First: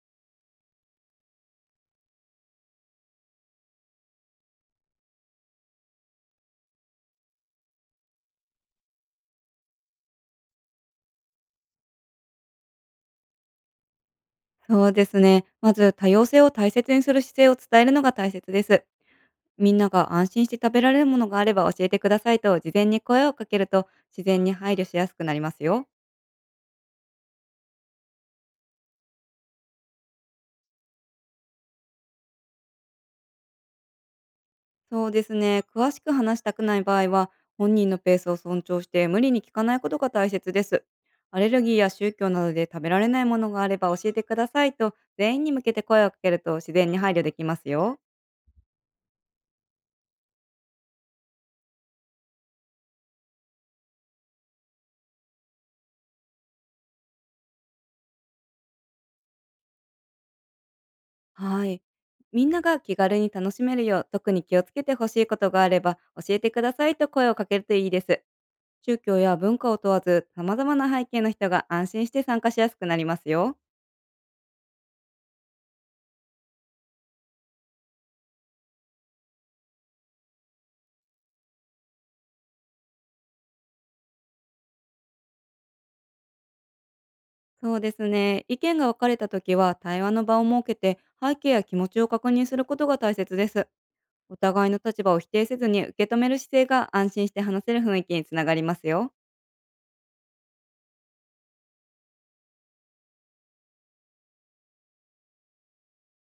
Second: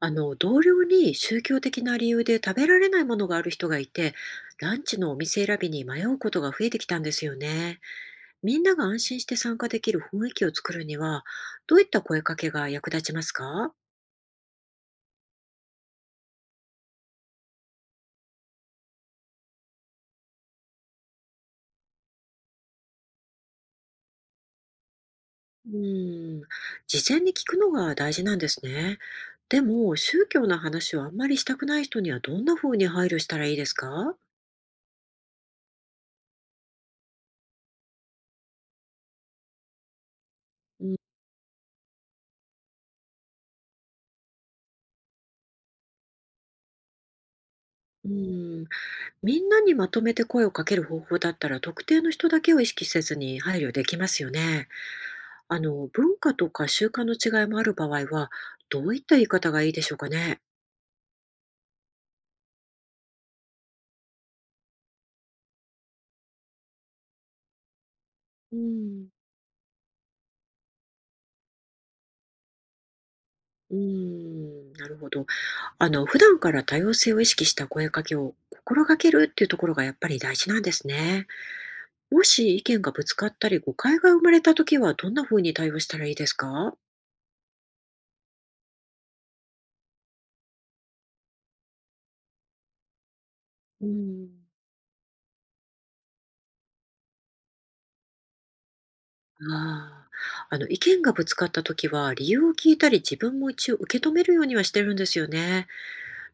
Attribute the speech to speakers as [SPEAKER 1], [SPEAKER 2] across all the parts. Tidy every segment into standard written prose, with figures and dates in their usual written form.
[SPEAKER 1] あの、同僚に宗教的な理由で食べられないものがある人がいて、ランチのお店選びに迷うことが増えてきたんですよね。みんなが安心して参加できる雰囲気を作るには、どういった声かけが役立ちますか？
[SPEAKER 2] そうですね。まず多様性を大切にする姿勢を伝えるのが大切です。みんなが安心して食べられるものがあれば教えてくださいと事前に声をかけると、自然に配慮しやすくなります
[SPEAKER 1] う
[SPEAKER 2] よ。
[SPEAKER 1] ん、事前に聞くのが大事なんですね。でも、宗教の話をあんまりしたくない人にはどんな風に配慮したらいいですか？
[SPEAKER 2] そうですね。詳しく話したくない場合は、本人のペースを尊重して無理に聞かないことが大切です。
[SPEAKER 1] うん、
[SPEAKER 2] アレルギーや宗教などで食べられないものがあれば教えてくださいと全員に向けて声をかけると、自然に配慮できますよ。
[SPEAKER 1] うん。みんなにまとめて声をかける方法だったら、特定の人だけを意識せずに配慮できますよね。あの、文化とか習慣の違いもある場合は、どういった言い方がいいでしょうかね。
[SPEAKER 2] はい。みんなが気軽に楽しめるよう、特に気をつけてほしいことがあれば、教えてくださいと声をかけるといいです。
[SPEAKER 1] う
[SPEAKER 2] 宗
[SPEAKER 1] ん、
[SPEAKER 2] 教や文化を問わず、様々な背景の人が安心して参加しやすくなりますよ。
[SPEAKER 1] うーん、なるほど。あの、普段から多様性を意識した声かけを心がけるっていうところがやっぱり大事なんですね。もし意見がぶつかったり誤解が生まれた時はどんな風に対応したらいいですか？
[SPEAKER 2] そうですね。意見が分かれた時は、対話の場を設けて、背景や気持ちを確認することが大切です。
[SPEAKER 1] うん、
[SPEAKER 2] お互いの立場を否定せずに受け止める姿勢が、安心して話せる雰囲気につながりますよ。
[SPEAKER 1] ああ、あの、意見がぶつかった時は理由を聞いたり自分も一応受け止めるようにはしてるんですよね。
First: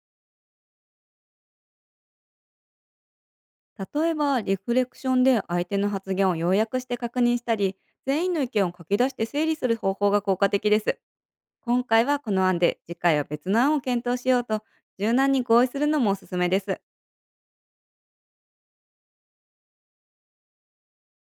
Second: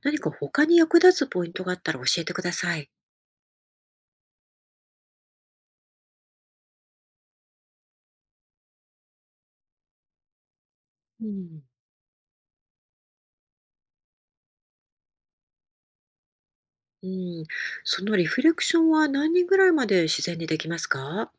[SPEAKER 1] 何か他に役立つポイントがあったら教えてください。
[SPEAKER 2] 例えば、リフレクションで相手の発言を要約して確認したり、全員の意見を書き出して整理する方法が効果的です。
[SPEAKER 1] うん。
[SPEAKER 2] 今回はこの案で、次回は別の案を検討しようと柔軟に合意するのもおすすめです。
[SPEAKER 1] うん、そのリフレクションは何人ぐらいまで自然にできますか？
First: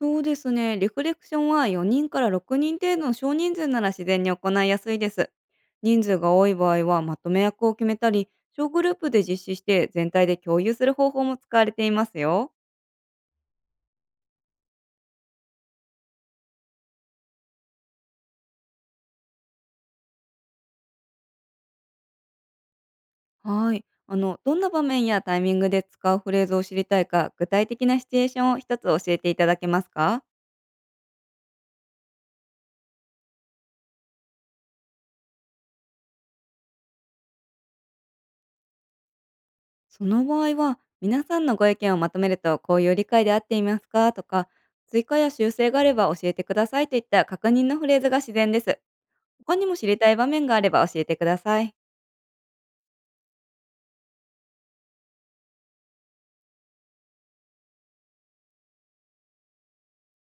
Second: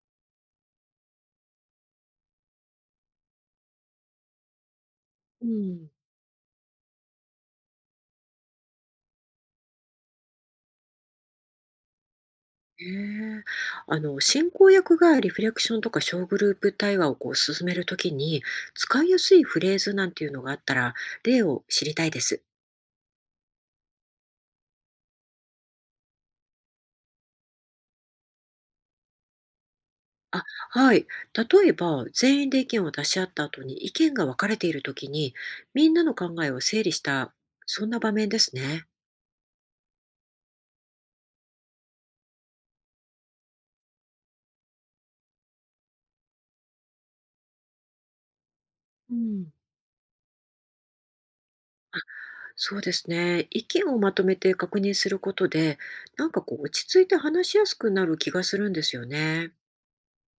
[SPEAKER 2] そうですね、リフレクションは4人から6人程度の少人数なら自然に行いやすいです。
[SPEAKER 1] うん。
[SPEAKER 2] 人数が多い場合は、まとめ役を決めたり、小グループで実施して全体で共有する方法も使われていますよ。
[SPEAKER 1] ええ、あの進行役がリフレクションとか小グループ対話をこう進めるときに、使いやすいフレーズなんていうのがあったら、例を知りたいです。
[SPEAKER 2] はい。どんな場面やタイミングで使うフレーズを知りたいか、具体的なシチュエーションを一つ教えていただけますか？
[SPEAKER 1] あ、はい。例えば、全員で意見を出し合った後に意見が分かれているときに、みんなの考えを整理した、そんな場面ですね。
[SPEAKER 2] その場合は、皆さんのご意見をまとめると、こういう理解で合っていますかとか、追加や修正があれば教えてくださいといった確認のフレーズが自然です。
[SPEAKER 1] うん、
[SPEAKER 2] 他にも知りたい場面があれば教えてください。
[SPEAKER 1] そうですね。意見をまとめて確認することで、なんかこう落ち着いて話しやすくなる気がするんですよね。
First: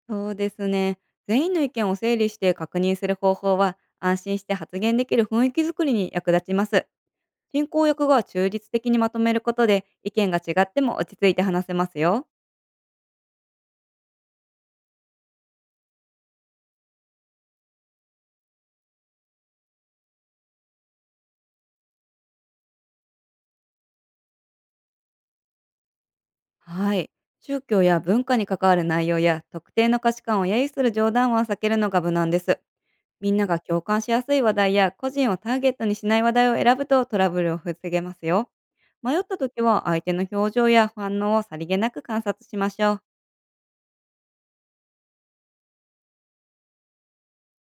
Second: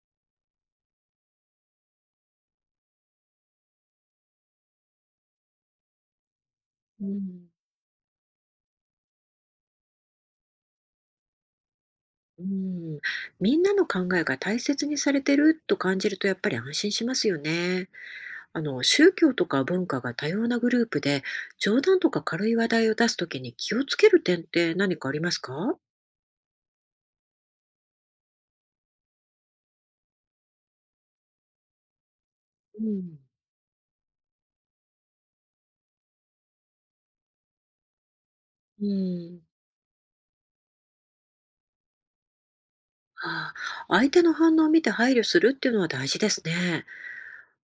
[SPEAKER 2] そうですね。全員の意見を整理して確認する方法は、安心して発言できる雰囲気づくりに役立ちます。
[SPEAKER 1] うん、
[SPEAKER 2] 進行役が中立的にまとめることで、意見が違っても落ち着いて話せますよ。
[SPEAKER 1] うん。みんなの考えが大切にされてると感じるとやっぱり安心しますよね。あの、宗教とか文化が多様なグループで、冗談とか軽い話題を出すときに気をつける点って何かありますか？
[SPEAKER 2] はい。宗教や文化に関わる内容や、特定の価値観を揶揄する冗談は避けるのが無難です。
[SPEAKER 1] うん、
[SPEAKER 2] みんなが共感しやすい話題や、個人をターゲットにしない話題を選ぶと、トラブルを防げますよ。
[SPEAKER 1] う
[SPEAKER 2] 迷った
[SPEAKER 1] ん。
[SPEAKER 2] 時は相手の表情や反応をさりげなく観察しましょう。
[SPEAKER 1] ああ、相手の反応を見て配慮するっていうのは大事ですね。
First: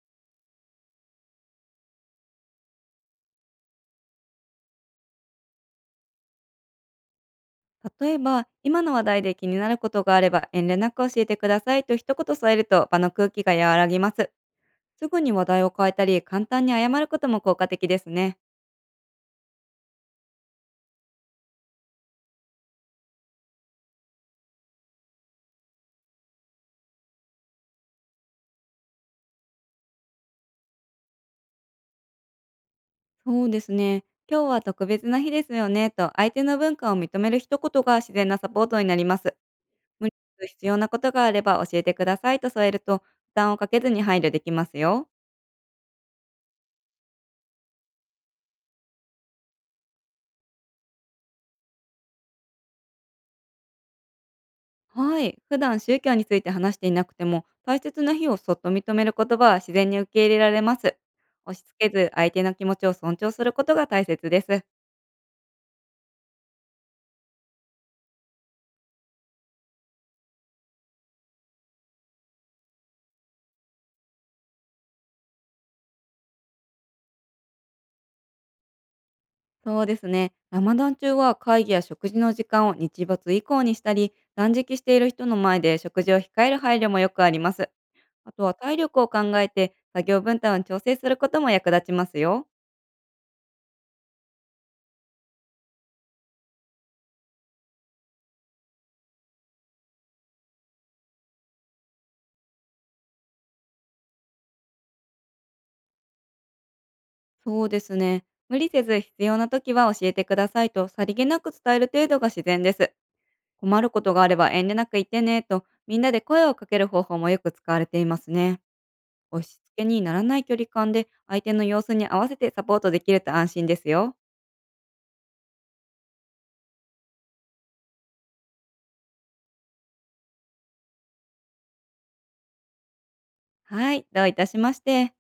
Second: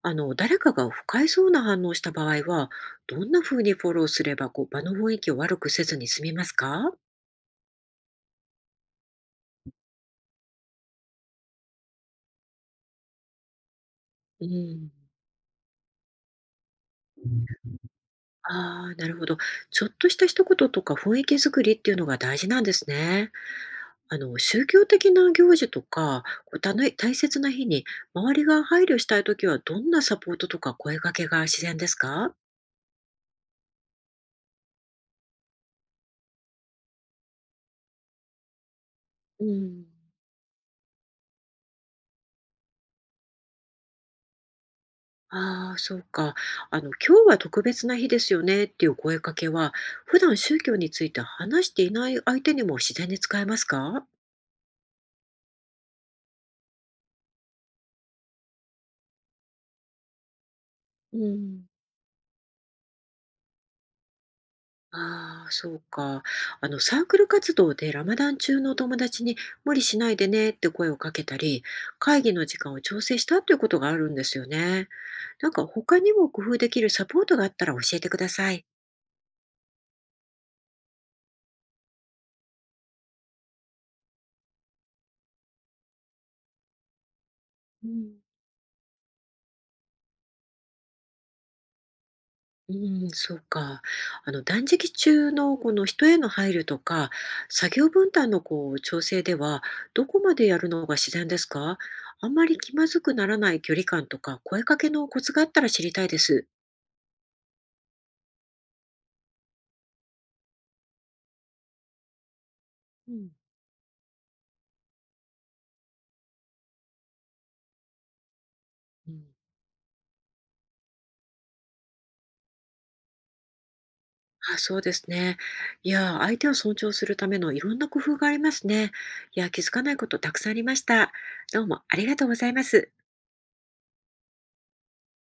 [SPEAKER 1] あの、誰かが不快そうな反応した場合は、どんな風にフォローすれば、こう、場の雰囲気を悪くせずに済みますか？
[SPEAKER 2] 例えば、今の話題で気になることがあれば遠慮なく教えてくださいと一言添えると、場の空気が和らぎます。
[SPEAKER 1] うん。
[SPEAKER 2] すぐに話題を変えたり、簡単に謝ることも効果的ですね。
[SPEAKER 1] ああ、なるほど。ちょっとした一言とか雰囲気作りっていうのが大事なんですね。あの、宗教的な行事とか、こうたの大切な日に、周りが配慮したいときは、どんなサポートとか声かけが自然ですか？
[SPEAKER 2] そうですね。今日は特別な日ですよね、と相手の文化を認める一言が自然なサポートになります。
[SPEAKER 1] うん。
[SPEAKER 2] 無理なく必要なことがあれば教えてくださいと添えると、負担をかけずに配慮できますよ。
[SPEAKER 1] ああ、そうか。あの、今日は特別な日ですよねっていう声かけは、普段宗教について話していない相手にも自然に使えますか？
[SPEAKER 2] はい。普段宗教について話していなくても、大切な日をそっと認める言葉は自然に受け入れられます。
[SPEAKER 1] う
[SPEAKER 2] 押し
[SPEAKER 1] ん、
[SPEAKER 2] 付けず、相手の気持ちを尊重することが大切です。
[SPEAKER 1] ああ、そうか。あの、サークル活動でラマダン中の友達に無理しないでねって声をかけたり、会議の時間を調整したということがあるんですよね。なんか他にも工夫できるサポートがあったら教えてください。
[SPEAKER 2] そうですね。ラマダン中は会議や食事の時間を日没以降にしたり、断食している人の前で食事を控える配慮もよくあります。
[SPEAKER 1] うん、
[SPEAKER 2] あとは体力を考えて作業分担を調整することも役立ちますよ。
[SPEAKER 1] うん、そうか。あの断食中のこの人への配慮とか、作業分担のこう調整では、どこまでやるのが自然ですか？あんまり気まずくならない距離感とか、声かけのコツがあったら知りたいです。
[SPEAKER 2] そうですね。無理せず必要な時は教えてくださいと、さりげなく伝える程度が自然です。
[SPEAKER 1] うん、
[SPEAKER 2] 困ることがあれば遠慮なく言ってねと、みんなで声をかける方法もよく使われていますね。
[SPEAKER 1] うん、
[SPEAKER 2] 押し付けにならない距離感で、相手の様子に合わせてサポートできると安心ですよ。
[SPEAKER 1] あ、そうですね。いや、相手を尊重するためのいろんな工夫がありますね。いや、気づかないことたくさんありました。どうもありがとうございます。
[SPEAKER 2] はい、どういたしまして。